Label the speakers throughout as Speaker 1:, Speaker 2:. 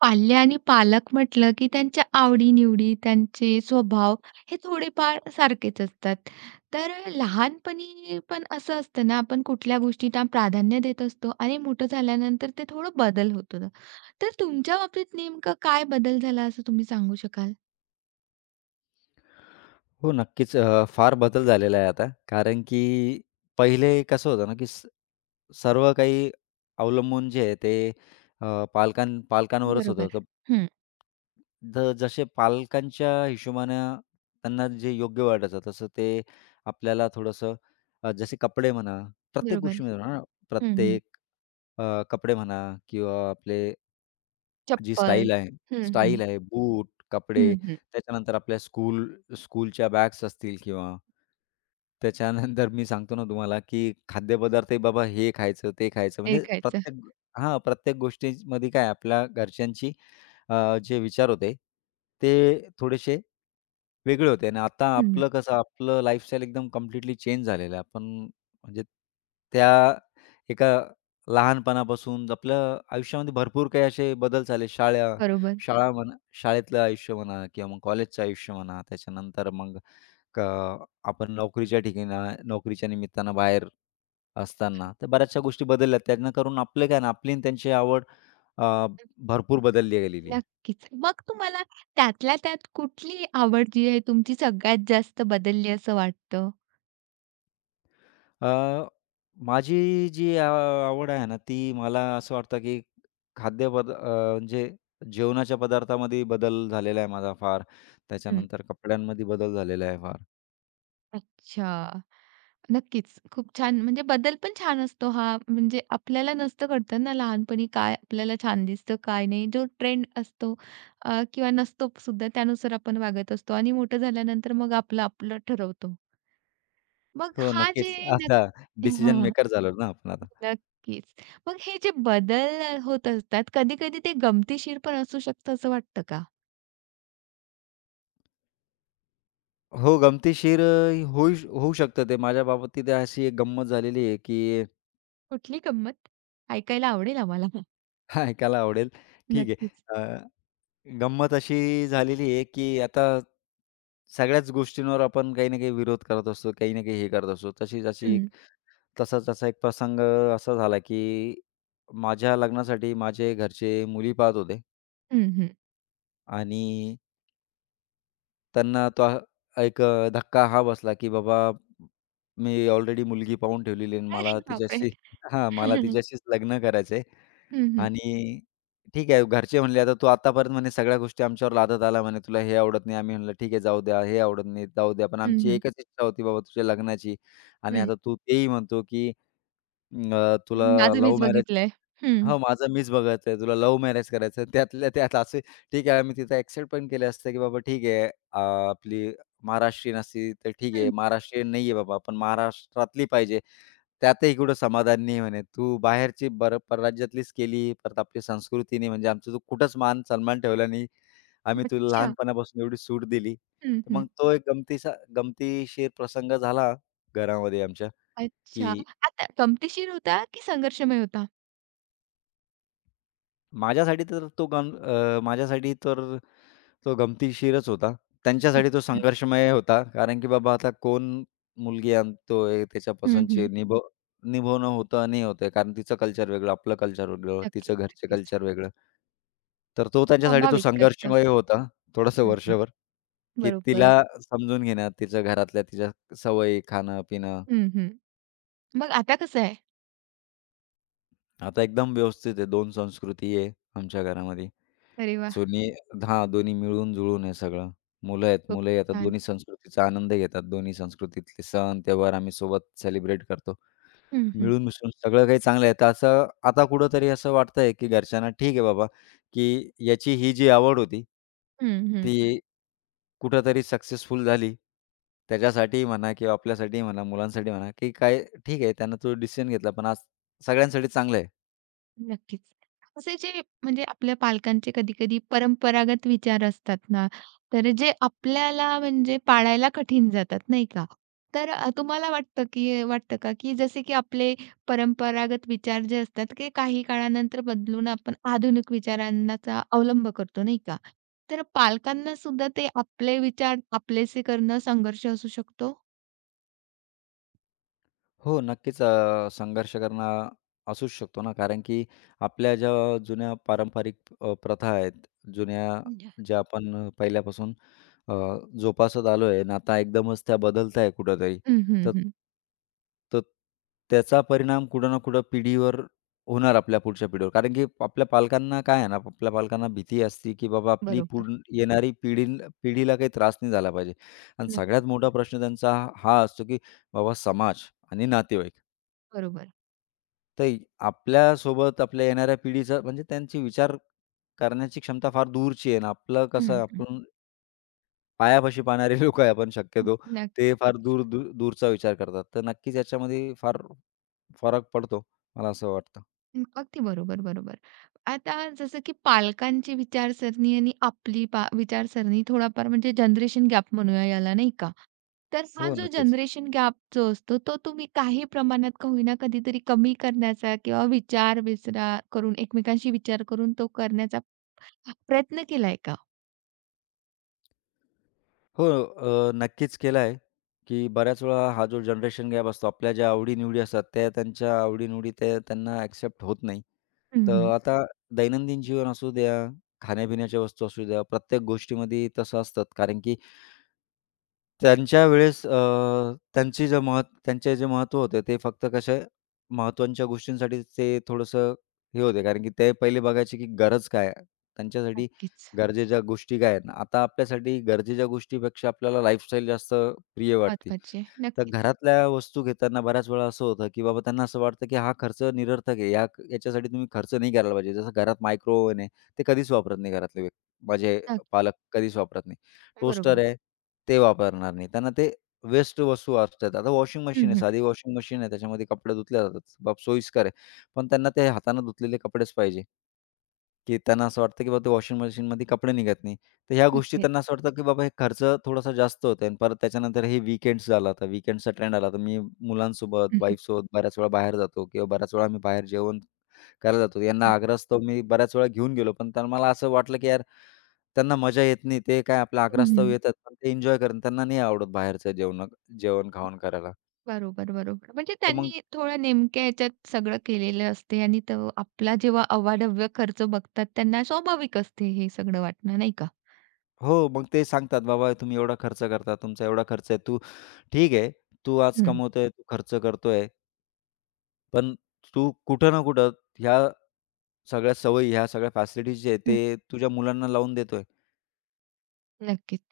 Speaker 1: पाल्य आणि पालक म्हटलं, की त्यांच्या आवडी-निवडी, त्यांचे स्वभाव हे थोडेफार सारखेच असतात. तर लहानपणी पण असं असतं ना, आपण कुठल्या गोष्टींना प्राधान्य देत असतो आणि मोठं झाल्यानंतर ते थोडं बदल होतो. ना. तर तुमच्या बाबतीत नेमकं काय बदल झाला असं तुम्ही सांगू शकाल?
Speaker 2: हो, नक्कीच. फार बदल झालेला आहे आता. कारण की पहिले कसं होतं ना, की सर्व काही अवलंबून जे आहे ते, अ, पालकां पालकांवरच होतं.
Speaker 1: बरोबर.
Speaker 2: तर
Speaker 1: हं.
Speaker 2: तर जसे पालकांच्या हिशोबानं त्यांना जे योग्य वाटायचं, तसं ते आपल्याला थोडंसं, जसे कपडे म्हणा, प्रत्येक
Speaker 1: बरोबर.
Speaker 2: गोष्टीमध्ये म्हणा,
Speaker 1: हं, हं.
Speaker 2: प्रत्येक कपडे म्हणा किंवा आपले जी
Speaker 1: चप्पल.
Speaker 2: स्टाईल आहे
Speaker 1: हं, हं.
Speaker 2: स्टाईल आहे, बूट, कपडे,
Speaker 1: हं, हं.
Speaker 2: त्याच्यानंतर आपल्या स्कूलच्या बॅग्स असतील किंवा त्याच्यानंतर मी सांगतो ना तुम्हाला, की खाद्यपदार्थही बाबा, हे खायचं, ते खायचं,
Speaker 1: हे
Speaker 2: म्हणजे प्रत्येक गोष्टीमध्ये काय आपल्या घरच्यांची, जे विचार होते, ते थोडेसे वेगळे होते आणि आता
Speaker 1: हं, हं.
Speaker 2: आपलं कसं, आपलं लाईफस्टाईल एकदम कंप्लीटली चेंज झालेलं आहे. आपण म्हणजे त्या एका लहानपणापासून आपल्या आयुष्यामध्ये भरपूर काही असे बदल झाले. शाळा, हं.
Speaker 1: बरोबर.
Speaker 2: शाळा म्हणा, शाळेतलं आयुष्य म्हणा किंवा मग कॉलेजचं आयुष्य म्हणा. त्याच्यानंतर मग क आपण नोकरीच्या ठिकाणी, नोकरीच्या निमित्तानं बाहेर असताना. तर बऱ्याचशा गोष्टी बदलल्या. त्यांना करून आपले काय ना, आपली आणि त्यांची आवड अ, भरपूर बदलली गेलेली आहे.
Speaker 1: नक्कीच. मग तुम्हाला त्यातल्या त्यात कुठली आवड जी आहे तुमची सगळ्यात जास्त बदलली असं वाटतं?
Speaker 2: अ, माझी जी आ आवड आहे ना, ती मला असं वाटतं, की खाद्यपद अ, म्हणजे जेवणाच्या पदार्थामध्ये बदल झालेला आहे माझा फार.
Speaker 1: हं.
Speaker 2: त्याच्यानंतर कपड्यांमध्ये बदल झालेला आहे फार.
Speaker 1: अच्छा. नक्कीच. खूप छान म्हणजे बदल पण छान असतो हा. म्हणजे आपल्याला नसतं कळतं ना लहानपणी काय आपल्याला छान दिसतं, काय नाही. जो ट्रेंड असतो किंवा नसतो सुद्धा त्यानुसार आपण वागत असतो आणि मोठं झाल्यानंतर मग आपलं आपलं ठरवतो. मग
Speaker 2: हो,
Speaker 1: हा जे
Speaker 2: नक्कीच. आता डिसिजन
Speaker 1: नक्क
Speaker 2: मेकर झालो ना आपण आता.
Speaker 1: नक्कीच. मग हे जे बदल होत असतात, कधी-कधी ते गमतीशीर पण असू शकतं असं वाटतं का?
Speaker 2: हो, गमतीशीर अ, होऊ श होऊ शकतं ते. माझ्या बाबतीत अशी एक गंमत झालेली आहे, की
Speaker 1: कुठली गंमत? ऐकायला आवडेल आम्हाला.
Speaker 2: ऐकायला आवडेल. ठीक आहे.
Speaker 1: नक्कीच.
Speaker 2: अ गंमत अशी झालेली आहे, की आता सगळ्याच गोष्टींवर आपण काही ना काही विरोध करत असतो, काही ना काही हे करत असतो. तशीच अशी
Speaker 1: हं,
Speaker 2: तसा-तसा एक प्रसंग असा झाला, की माझ्या लग्नासाठी माझे घरचे मुली पाहत होते
Speaker 1: हं, हं.
Speaker 2: आणि त्यांना तो हा- एक अ, धक्का हा बसला, की बाबा मी ऑलरेडी मुलगी पाहून ठेवलेली आहे आणि
Speaker 1: अरे
Speaker 2: मला
Speaker 1: बापरे!
Speaker 2: तिच्याशी हां, मला तिच्याशीच लग्न करायचं.
Speaker 1: हं, हं,
Speaker 2: आणि ठीक आहे, घरचे म्हणले, "आता तू आतापर्यंत म्हणे सगळ्या गोष्टी आमच्यावर लादत आला," म्हणे, "तुला हे आवडत नाही." आम्ही म्हणलं, "ठीक आहे, जाऊ द्या, हे आवडत नाही, जाऊ द्या." पण
Speaker 1: हं,
Speaker 2: आमची
Speaker 1: हं,
Speaker 2: एकच इच्छा होती बाबा, तुझ्या लग्नाची आणि
Speaker 1: हं.
Speaker 2: आता तू तेही म्हणतो, की तुला
Speaker 1: माझं
Speaker 2: लव्ह
Speaker 1: मीच
Speaker 2: मॅरेज.
Speaker 1: बघितलंय. हं.
Speaker 2: हो, माझं मीच बघायचं आहे, तुला लव्ह मॅरेज करायचं आहे. त्यातल्या त्यात असे ठीक आहे, आम्ही तिथं एक्सेप्ट पण केलं असतं, की बाबा ठीक आहे, अ, आपली महाराष्ट्रीयन असती तर ठीक आहे,
Speaker 1: हं.
Speaker 2: महाराष्ट्रीयन नाही आहे बाबा, पण महाराष्ट्रातली पाहिजे. त्यातही कुठं समाधान नाही म्हणे. तू बाहेरची बरं परराज्यातलीच केली, परत आपली संस्कृती नाही, म्हणजे आमचा तू कुठंच मान सन्मान ठेवला नाही. आम्ही तुला
Speaker 1: अच्छा.
Speaker 2: लहानपणापासून एवढी सूट दिली.
Speaker 1: हं,
Speaker 2: तर
Speaker 1: हं.
Speaker 2: मग तो एक गमतीचा गमतीशीर प्रसंग झाला घरामध्ये आमच्या,
Speaker 1: अच्छा.
Speaker 2: की
Speaker 1: आता गमतीशीर होता की संघर्षमय होता?
Speaker 2: माझ्यासाठी तर तो गमतीशीरच होता. त्यांच्यासाठी तो
Speaker 1: अच्छा.
Speaker 2: संघर्षमय होता. कारण की बाबा आता कोण मुलगी आणतोय त्याच्या
Speaker 1: हं, हं.
Speaker 2: पसंतची, निभवणं होतं, नाही होतंय. कारण तिचं कल्चर वेगळं, आपलं कल्चर वेगळं, तिचं
Speaker 1: नक्कीच,
Speaker 2: घरचे
Speaker 1: नक्कीच.
Speaker 2: कल्चर वेगळं. तर तो त्यांच्यासाठी तो
Speaker 1: स्वाभाविक असतं.
Speaker 2: संघर्षमय होता थोडंसं
Speaker 1: हं, हं.
Speaker 2: वर्षभर, की
Speaker 1: बरोबर.
Speaker 2: तिला समजून घेण्यात, तिच्या घरातल्या, तिच्या सवयी, खाणं-पिणं.
Speaker 1: हं, हं. मग आता कसं आहे?
Speaker 2: आता एकदम व्यवस्थित आहे. 2 संस्कृती आहे आमच्या घरामध्ये.
Speaker 1: अरे वाह!
Speaker 2: दोन्ही दोन्ही मिळून-जुळून आहे सगळं. मुलं आहेत,
Speaker 1: खूप
Speaker 2: मुलंही आता
Speaker 1: छान.
Speaker 2: दोन्ही संस्कृतीचा आनंद घेतात. दोन्ही संस्कृतीतले सण, त्योहार आम्ही सोबत सेलिब्रेट करतो.
Speaker 1: हं, हं.
Speaker 2: मिळून-मिसळून सगळं काही चांगलं आहे. तर असं आता कुठेतरी असं वाटतंय, की घरच्यांना ठीक आहे बाबा, की याची ही जी आवड होती,
Speaker 1: हं, हं.
Speaker 2: ती कुठेतरी सक्सेसफुल झाली. त्याच्यासाठीही म्हणा किंवा आपल्यासाठीही म्हणा, मुलांसाठी म्हणा, की काय ठीक आहे, त्यानं तो डिसिजन घेतला, पण आज सगळ्यांसाठी चांगलं आहे.
Speaker 1: नक्कीच. असे जे म्हणजे आपल्या पालकांचे कधी-कधी परंपरागत विचार असतात ना, तर जे आपल्याला म्हणजे पाळायला कठीण जातात, नाही का? तर तुम्हाला वाटतं की वाटतं का की जसे की आपले परंपरागत विचार जे असतात, ते काही काळानंतर बदलून आपण आधुनिक विचारांचा अवलंब करतो, नाही का? तर पालकांना सुद्धा ते आपले विचार आपलेसे करणं संघर्ष असू शकतो?
Speaker 2: हो, नक्कीच. संघर्ष करणं असूच शकतो ना, कारण की आपल्या ज्या जुन्या पारंपरिक प्रथा आहेत, जुन्या,
Speaker 1: हं.
Speaker 2: ज्या आपण पहिल्यापासून अ, जोपासत आलो आहे आणि आता एकदमच त्या बदलत आहे कुठेतरी.
Speaker 1: हं,
Speaker 2: तर
Speaker 1: हं,
Speaker 2: तर त्याचा परिणाम कुठं ना कुठं पिढीवर होणार, आपल्या पुढच्या पिढीवर. कारण की आपल्या पालकांना काय आहे ना, आपल्या पालकांना भीती असते, की बाबा आपली
Speaker 1: बरोबर.
Speaker 2: पुढ येणारी पिढीला काही त्रास नाही झाला पाहिजे. आणि सगळ्यात
Speaker 1: नक्की.
Speaker 2: मोठा प्रश्न त्यांचा हा हा असतो, की बाबा समाज आणि नातेवाईक.
Speaker 1: बरोबर.
Speaker 2: तर इ- आपल्यासोबत आपल्या येणाऱ्या पिढीचा, म्हणजे त्यांची विचार करण्याची क्षमता फार दूरची आहे आणि आपलं कसं,
Speaker 1: हं.
Speaker 2: आपण पायापाशी पाहणारे लोकं आहे आपण
Speaker 1: हं,
Speaker 2: शक्यतो. ते फार
Speaker 1: नक्कीच.
Speaker 2: दूर दूर दूरचा विचार करतात. तर नक्कीच याच्यामध्ये फार फरक पडतो, मला असं वाटतं.
Speaker 1: अगदी बरोबर, बरोबर. आता जसं की पालकांची विचारसरणी आणि आपली विचारसरणी थोडाफार म्हणजे जनरेशन गॅप म्हणूया याला, नाही का? तर हा
Speaker 2: हो,
Speaker 1: जो
Speaker 2: नक्कीच.
Speaker 1: जनरेशन गॅप जो असतो, तो तुम्ही काही प्रमाणात का होईना कधीतरी कमी करण्याचा किंवा करून एकमेकांशी विचार करून तो करण्याचा प्रयत्न केलाय का?
Speaker 2: हो, नक्कीच केला आहे, की बऱ्याच वेळा हा जो जनरेशन गॅप असतो, आपल्या ज्या आवडी असतात, त्या, त्यांच्या आवडी-निवडी ते त्यांना एक्सेप्ट होत नाही.
Speaker 1: हं,
Speaker 2: तर
Speaker 1: हं.
Speaker 2: आता दैनंदिन जीवन असू द्या, खाण्यापिण्याच्या वस्तू असू द्या, प्रत्येक गोष्टीमध्ये तसं असतात. कारण की त्यांच्या वेळेस अ, त्यांची जे महत् त्यांचे जे महत्त्व होते ते फक्त कशा महत्त्वाच्या गोष्टींसाठी ते थोडंसं हे होते. कारण की ते पहिले बघायचे, की गरज काय आहे? त्यांच्यासाठी
Speaker 1: नक्कीच.
Speaker 2: गरजेच्या गोष्टी काय आहेत? आता आपल्यासाठी गरजेच्या गोष्टीपेक्षा आपल्याला लाईफस्टाईल जास्त प्रिय वाटते.
Speaker 1: महत्वाचे.
Speaker 2: तर
Speaker 1: नक्कीच.
Speaker 2: घरातल्या वस्तू घेताना बऱ्याच वेळा असं होतं, की बाबा त्यांना असं वाटतं, की हा खर्च निरर्थक आहे. या याच्यासाठी तुम्ही खर्च नाही करायला पाहिजे. जसं घरात मायक्रोव्हेव्ह आहे, ते कधीच वापरत नाही, घरातले व्यक्ती, माझे
Speaker 1: नक्की.
Speaker 2: पालक कधीच वापरत नाही. टोस्टर
Speaker 1: बरोबर.
Speaker 2: आहे, ते वापरणार नाही. त्यांना ते वेस्ट वस्तू असतात. आता वॉशिंग मशीन
Speaker 1: हं,
Speaker 2: आहे,
Speaker 1: हं.
Speaker 2: साधी वॉशिंग मशीन आहे, त्याच्यामध्ये कपडे धुतले जातात. बाप सोयीस्कर आहे. पण त्यांना ते हाताने धुतलेले कपडेच पाहिजे, की त्यांना असं वाटतं, की बाबा ते वॉशिंग मशीनमध्ये कपडे निघत नाही. तर ह्या गोष्टी
Speaker 1: नक्कीच.
Speaker 2: त्यांना असं वाटतं, की बाबा हे खर्च थोडासा जास्त होतोय आणि परत त्याच्यानंतर हे वीकेंड्स झाला, तर वीकेंडचा ट्रेंड आला. तर मी मुलांसोबत,
Speaker 1: हं, हं.
Speaker 2: वाईफसोबत बऱ्याच वेळा बाहेर जातो किंवा बऱ्याच वेळा आम्ही बाहेर जेवण करायला जातो. यांना आग्रहास्तव मी बऱ्याच वेळा घेऊन गेलो, पण त्यांना, मला असं वाटलं, की यार त्यांना मजा येत नाही. ते काय आपल्या
Speaker 1: हं,
Speaker 2: आग्रहास्तव
Speaker 1: हं.
Speaker 2: येतात, पण ते एन्जॉय करतात. त्यांना नाही आवडत बाहेरचं जेवण-खावण करायला.
Speaker 1: बरोबर, बरोबर. म्हणजे
Speaker 2: तर मग
Speaker 1: त्यांनी थोड्या नेमक्या ह्याच्यात सगळं केलेलं असते आणि तो आपला जेव्हा अवाढव्य खर्च बघतात त्यांना स्वाभाविक असते हे सगळं वाटणं, नाही का?
Speaker 2: हो, मग ते सांगतात, "बाबा तुम्ही एवढा खर्च करता, तुमचा एवढा खर्च आहे. तू ठीक आहे, तू आज
Speaker 1: हं.
Speaker 2: कमवतोय, तू खर्च करतोय, पण तू कुठं ना कुठं ह्या सगळ्या सवयी, ह्या सगळ्या फॅसिलिटीज जे आहे, ते
Speaker 1: हं,
Speaker 2: तुझ्या मुलांना लावून देतोय."
Speaker 1: नक्कीच.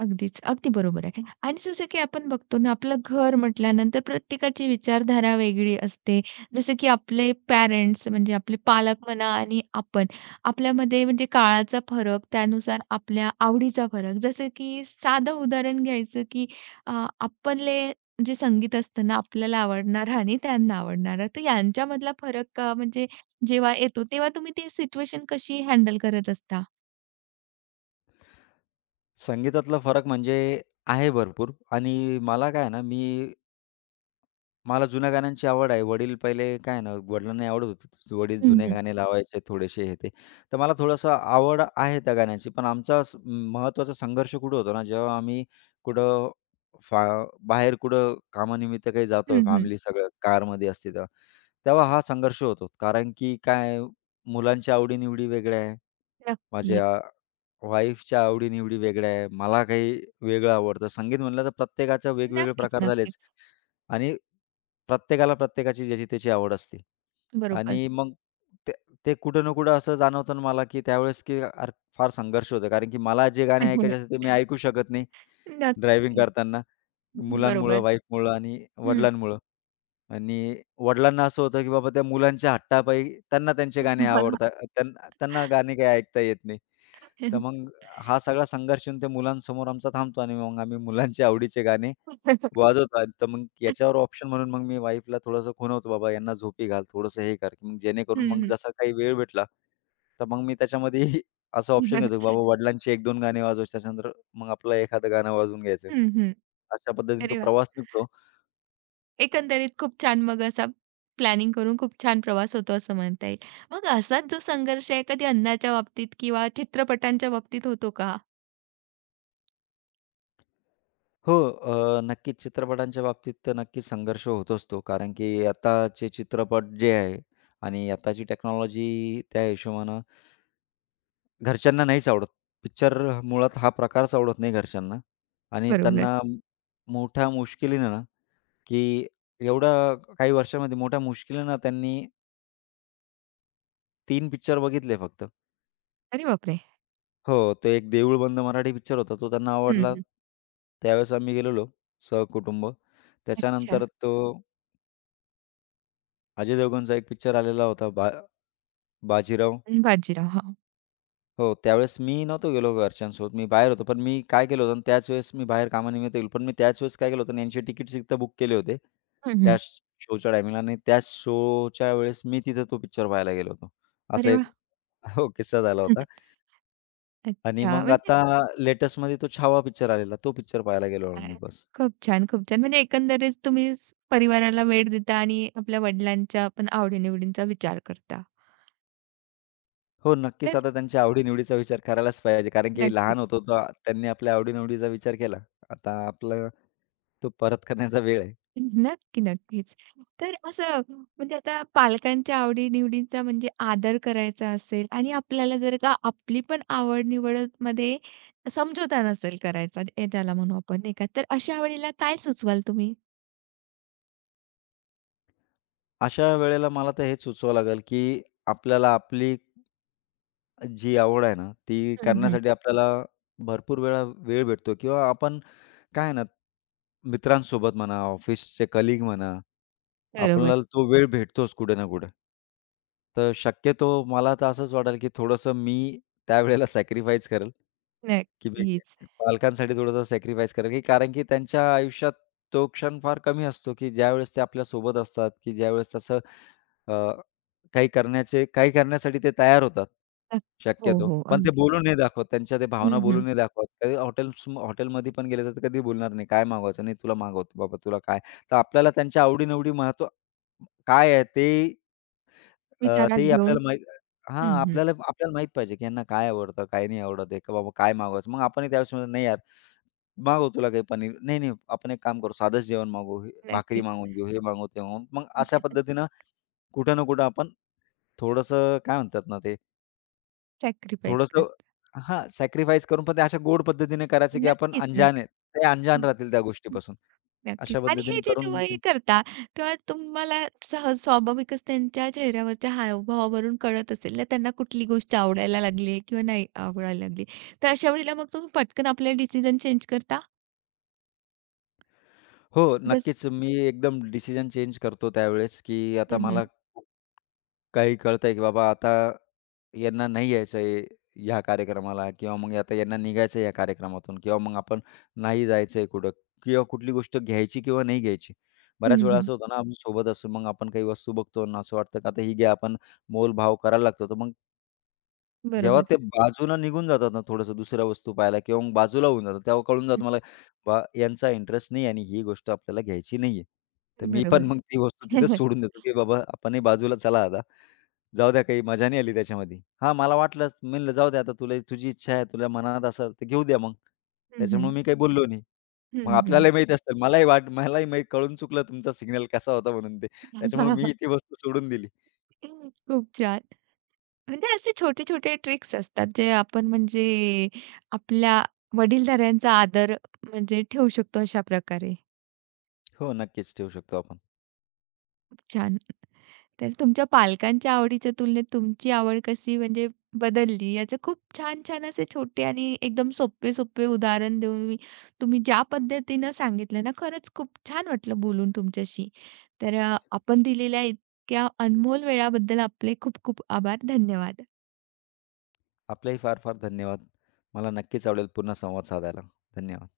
Speaker 1: अगदीच. अगदी बरोबर आहे. आणि जसं की आपण बघतो ना, आपलं घर म्हटल्यानंतर प्रत्येकाची विचारधारा वेगळी असते. जसं की आपले पॅरेंट्स म्हणजे आपले पालक म्हणा आणि आपण, आपल्यामध्ये म्हणजे काळाचा फरक, त्यानुसार आपल्या आवडीचा फरक. जसं की साधं उदाहरण घ्यायचं की आपले जे संगीत असतं ना, आपल्याला आवडणारं आणि त्यांना आवडणारं, तर यांच्यामधला फरक म्हणजे जेव्हा येतो, तेव्हा तुम्ही ती सिच्युएशन कशी हँडल करत असता?
Speaker 2: संगीतातला फरक म्हणजे आहे भरपूर आणि मला काय आहे ना, मला जुन्या गाण्यांची आवड आहे. वडील पहिले काय आहे ना, वडिलांना आवडत होतं. वडील
Speaker 1: हं,
Speaker 2: जुने
Speaker 1: हं.
Speaker 2: गाणे हं लावायचे, थोडेसे हे ते. तर मला थोडंसं आवड आहे त्या गाण्याची. पण आमचा महत्त्वाचा संघर्ष कुठे होतो ना, जेव्हा आम्ही कुठं फा बाहेर कुठं कामानिमित्त काही जातोय,
Speaker 1: हं, हं.
Speaker 2: फॅमिली सगळं कारमध्ये असते तेव्हा. तेव्हा हा संघर्ष होतो. कारण की काय, मुलांच्या आवडी वेगळ्या आहे.
Speaker 1: नक्कीच.
Speaker 2: माझ्या वाईफच्या आवडी-निवडी वेगळ्या आहे. मला काही वेगळं आवडतं. संगीत म्हणलं तर प्रत्येकाचे वेगवेगळे
Speaker 1: नक्कीच,
Speaker 2: प्रकार
Speaker 1: नक्कीच.
Speaker 2: झालेच आणि प्रत्येकाला प्रत्येकाची, ज्याची त्याची आवड असते.
Speaker 1: बरोबर.
Speaker 2: आणि मग ते ते कुठं ना कुठं असं जाणवतं ना मला, की त्यावेळेस की अर फार संघर्ष होतो. कारण की मला जे गाणे ऐकायचे असतात ते मी ऐकू शकत नाही, ड्रायव्हिंग
Speaker 1: नक्कीच.
Speaker 2: करताना. मुलांमुळं,
Speaker 1: बरोबर.
Speaker 2: वाईफमुळं आणि
Speaker 1: हं.
Speaker 2: वडिलांमुळं. आणि वडिलांना असं होतं, की बाबा त्या मुलांच्या हट्टापायी त्यांना, त्यांचे
Speaker 1: हं,
Speaker 2: गाणे
Speaker 1: हं.
Speaker 2: आवडतात. त्यांना, त्यांना गाणे काही ऐकता येत नाही. तर मग हा सगळा संघर्ष येऊन त्या मुलांसमोर आमचा थांबतो आणि मग आम्ही मुलांचे आवडीचे गाणे
Speaker 1: हं, हं.
Speaker 2: वाजवतो आणि तर मग याच्यावर ऑप्शन म्हणून मग मी वाईफला थोडंसं खुणवतो, "बाबा यांना झोपी घाल, थोडंसं हे कर," की मग जेणेकरून मग जसा काही वेळ भेटला, तर मग मी त्याच्यामध्ये असं ऑप्शन घेतो, की बाबा वडिलांची 1-2 गाणी वाजवायची, त्याच्यानंतर मग आपलं एखादं गाणं वाजवून घ्यायचं. अशा पद्धतीने तो
Speaker 1: अरे वाह!
Speaker 2: प्रवास निघतो.
Speaker 1: एकंदरीत खूप छान मग असा प्लॅनिंग करून खूप छान प्रवास होतो असं म्हणता येईल. मग असाच जो संघर्ष आहे कधी अन्नाच्या बाबतीत किंवा चित्रपटांच्या बाबतीत होतो का?
Speaker 2: हो, नक्कीच चित्रपटांच्या बाबतीत तर नक्कीच संघर्ष होतोच तो. कारण की आताचे चित्रपट जे आहे आणि आताची टेक्नॉलॉजी त्या हिशोबानं घरच्यांना नाहीच आवडत. पिक्चर मुळात हा प्रकारच आवडत नाही घरच्यांना आणि
Speaker 1: बरोबर.
Speaker 2: मोठ्या मुश्किलीनं ना, की एवढ्या काही वर्षामध्ये मोठ्या मुश्किलीनं ना त्यांनी 3 पिक्चर बघितले फक्त.
Speaker 1: अरे बापरे!
Speaker 2: हो, तो एक देऊळ बंद मराठी पिक्चर होता. तो त्यांना
Speaker 1: हं,
Speaker 2: आवडला.
Speaker 1: हं.
Speaker 2: त्यावेळेस आम्ही गेलेलो सहकुटुंब.
Speaker 1: अच्छा.
Speaker 2: त्याच्यानंतर तो अजय देवगणचा एक पिक्चर आलेला होता, बाजीराव.
Speaker 1: बाजीराव. हां.
Speaker 2: हो, त्यावेळेस मी नव्हतो गेलो घरच्यांसोबत, मी बाहेर होतो. पण मी काय केलं होतं ना, त्याच वेळेस मी बाहेर कामानिमित्त गेलो. पण मी त्याच वेळेस काय केलं होतं ना, यांचे तिकीट्स एकदा बुक केले होते,
Speaker 1: हं,
Speaker 2: त्या
Speaker 1: हं.
Speaker 2: शोच्या टायमिंगला आणि त्या शोच्या वेळेस मी तिथं तो पिक्चर पाहायला गेलो होतो. असा
Speaker 1: अरे
Speaker 2: एक
Speaker 1: वाह!
Speaker 2: हो, किस्सा झाला होता. आणि
Speaker 1: अच्छा
Speaker 2: मग
Speaker 1: म्हणजे
Speaker 2: आता लेटेस्टमध्ये तो छावा पिक्चर आलेला, तो पिक्चर पाहायला गेलो
Speaker 1: काय?
Speaker 2: मी बस.
Speaker 1: खूप छान, खूप छान. म्हणजे एकंदरीत तुम्ही परिवाराला वेळ देता आणि आपल्या वडिलांच्या पण आवडी-निवडींचा विचार करता.
Speaker 2: हो, नक्कीच
Speaker 1: तर
Speaker 2: आता त्यांच्या आवडी विचार करायलाच पाहिजे, कारण की लहान
Speaker 1: नक्कीच.
Speaker 2: होतो तर त्यांनी आपल्या आवडी विचार केला. आता आपला तो परत करण्याचा वेळ आहे.
Speaker 1: नक्की, नक्कीच. तर असं म्हणजे आता पालकांच्या आवडी-निवडींचा म्हणजे आदर करायचा असेल आणि आपल्याला जर का आपली पण आवड-निवडमध्ये समझोता नसेल करायचा, ए त्याला म्हणू आपण नाही का, तर अशा वेळेला काय सुचवाल तुम्ही?
Speaker 2: अशा वेळेला मला तर हेच सुचवावं लागेल, की आपल्याला आपली जी आवड आहे ना, ती
Speaker 1: हं, हं.
Speaker 2: करण्यासाठी आपल्याला भरपूर वेळा वेळ भेटतो किंवा आपण काय आहे ना, मित्रांसोबत म्हणा, ऑफिसचे कलीग म्हणा,
Speaker 1: बरोबर.
Speaker 2: आपल्याला तो वेळ भेटतोच कुठे ना कुठे. तर शक्यतो मला तर असंच वाटेल, की थोडंसं मी त्यावेळेला सॅक्रिफाईस करेल, की मी
Speaker 1: नक्कीच.
Speaker 2: पालकांसाठी थोडंसं सॅक्रिफाईस करेल, की कारण की त्यांच्या आयुष्यात तो क्षण फार कमी असतो, की ज्यावेळेस ते आपल्यासोबत असतात, की ज्यावेळेस असं काही करण्याचे, काही करण्यासाठी ते तयार होतात,
Speaker 1: हो,
Speaker 2: शक्यतो.
Speaker 1: हो.
Speaker 2: पण ते
Speaker 1: अगदीच.
Speaker 2: बोलून नाही दाखवत. त्यांच्या त्या
Speaker 1: हं,
Speaker 2: भावना
Speaker 1: हं.
Speaker 2: बोलून नाही दाखवत. कधी हॉटेलमध्ये पण गेले तर कधी बोलणार नाही. काय मागवायचं? नाही, तुला मागवतो बाबा, तुला काय? तर आपल्याला त्यांच्या आवडी-निवडी महत्व काय आहे ते अ,
Speaker 1: विचारात
Speaker 2: तेही
Speaker 1: घेऊन
Speaker 2: आपल्याला माहीत
Speaker 1: हं,
Speaker 2: हां,
Speaker 1: हं.
Speaker 2: आपल्याला आपल्याला माहीत पाहिजे, की यांना काय आवडतं, काय नाही आवडत आहे, का बाबा काय मागवायचं? मग आपणही त्यावेळेस म्हणू, "नाही यार, मागव तुला काही पनीर." "नाही, नाही, आपण एक काम करू, साधंच जेवण मागवू, हे भाकरी
Speaker 1: नक्कीच.
Speaker 2: मागवून घेऊ, हे मागवू, ते मागवू." मग अशा पद्धतीनं कुठं ना कुठं आपण थोडंसं काय म्हणतात ना ते,
Speaker 1: सॅक्रिफाईस कर.
Speaker 2: थोडंसं हां, सॅक्रिफाईस करून पण ते अशा गोड पद्धतीने करायचे, की आपण
Speaker 1: नक्कीच,
Speaker 2: अनजान
Speaker 1: नक्कीच.
Speaker 2: आहे. ते अनजान
Speaker 1: हं,
Speaker 2: राहतील त्या
Speaker 1: हं.
Speaker 2: गोष्टीपासून. अशा
Speaker 1: नक्कीच. आणि हे
Speaker 2: पद्धतीने
Speaker 1: जे
Speaker 2: करून मग ते
Speaker 1: तुम्ही करता, तेव्हा तुम्हाला सहज स्वाभाविकच त्यांच्या चेहऱ्यावरच्या हावभावावरून कळत असेल ना, त्यांना कुठली गोष्ट आवडायला लागली आहे किंवा नाही आवडायला लागली. तर अशा वेळेला मग तुम्ही पटकन आपले डिसिजन चेंज करता?
Speaker 2: हो,
Speaker 1: जसं
Speaker 2: नक्कीच मी एकदम डिसिजन चेंज करतो त्यावेळेस, की आता
Speaker 1: हं, हं.
Speaker 2: मला काही कळतंय, की बाबा आता यांना नाही यायचं आहे ह्या कार्यक्रमाला किंवा मग आता यांना निघायचं आहे या कार्यक्रमातून किंवा मग आपण नाही जायचं आहे कुठं किंवा कुठली गोष्ट घ्यायची किंवा नाही घ्यायची. बऱ्याच
Speaker 1: हं,
Speaker 2: वेळा
Speaker 1: हं.
Speaker 2: असं होतं ना, आपण सोबत असू मग आपण काही वस्तू बघतो आणि असं वाटतं, की आता ही घ्या. आपण मोलभाव करायला लागतो. तर मग जेव्हा
Speaker 1: बरोबर.
Speaker 2: ते बाजूला निघून जातात ना थोडंसं, दुसऱ्या वस्तू पाहायला किंवा मग बाजूला होऊन जातात, तेव्हा कळून जातं मला, यांचा इंटरेस्ट नाही आणि ही गोष्ट आपल्याला घ्यायची नाहीये. तर
Speaker 1: हं,
Speaker 2: मी पण
Speaker 1: बरोबर.
Speaker 2: मग ती वस्तू तिथेच सोडून देतो, की बाबा आपणही बाजूला चला आता. जाऊ द्या, काही मजा नाही आली त्याच्यामध्ये. हां, मला वाटलंच, मी म्हणलं जाऊ द्या आता, तुला तुझी इच्छा आहे, तुझ्या मनात असेल तर घेऊ द्या मग.
Speaker 1: हं, हं.
Speaker 2: त्याच्यामुळे मी काही बोललो नाही.
Speaker 1: हं,
Speaker 2: मग
Speaker 1: हं.
Speaker 2: आपल्यालाही माहीत असतं, मलाही माहीत, कळून चुकलं तुमचा सिग्नल कसा होता म्हणून ते. त्याच्यामुळे मी ती वस्तू सोडून दिली.
Speaker 1: खूप छान. म्हणजे असे छोटे-छोटे ट्रिक्स असतात, जे आपण म्हणजे आपल्या वडीलधाऱ्यांचा आदर म्हणजे ठेवू शकतो अशा प्रकारे.
Speaker 2: हो, नक्कीच ठेवू शकतो आपण.
Speaker 1: खूप छान. तर तुमच्या पालकांच्या आवडीच्या तुलनेत तुमची आवड कशी म्हणजे बदलली, याचे खूप छान-छान असे छोटे आणि एकदम सोपे-सोपे उदाहरण देऊन मी- तुम्ही ज्या पद्धतीनं सांगितलं ना, खरंच खूप छान वाटलं बोलून तुमच्याशी. तर आपण दिलेल्या इतक्या अनमोल वेळाबद्दल आपले खूप खूप आभार. धन्यवाद.
Speaker 2: आपलेही फार फार धन्यवाद. मला नक्कीच आवडेल पुन्हा संवाद साधायला. धन्यवाद.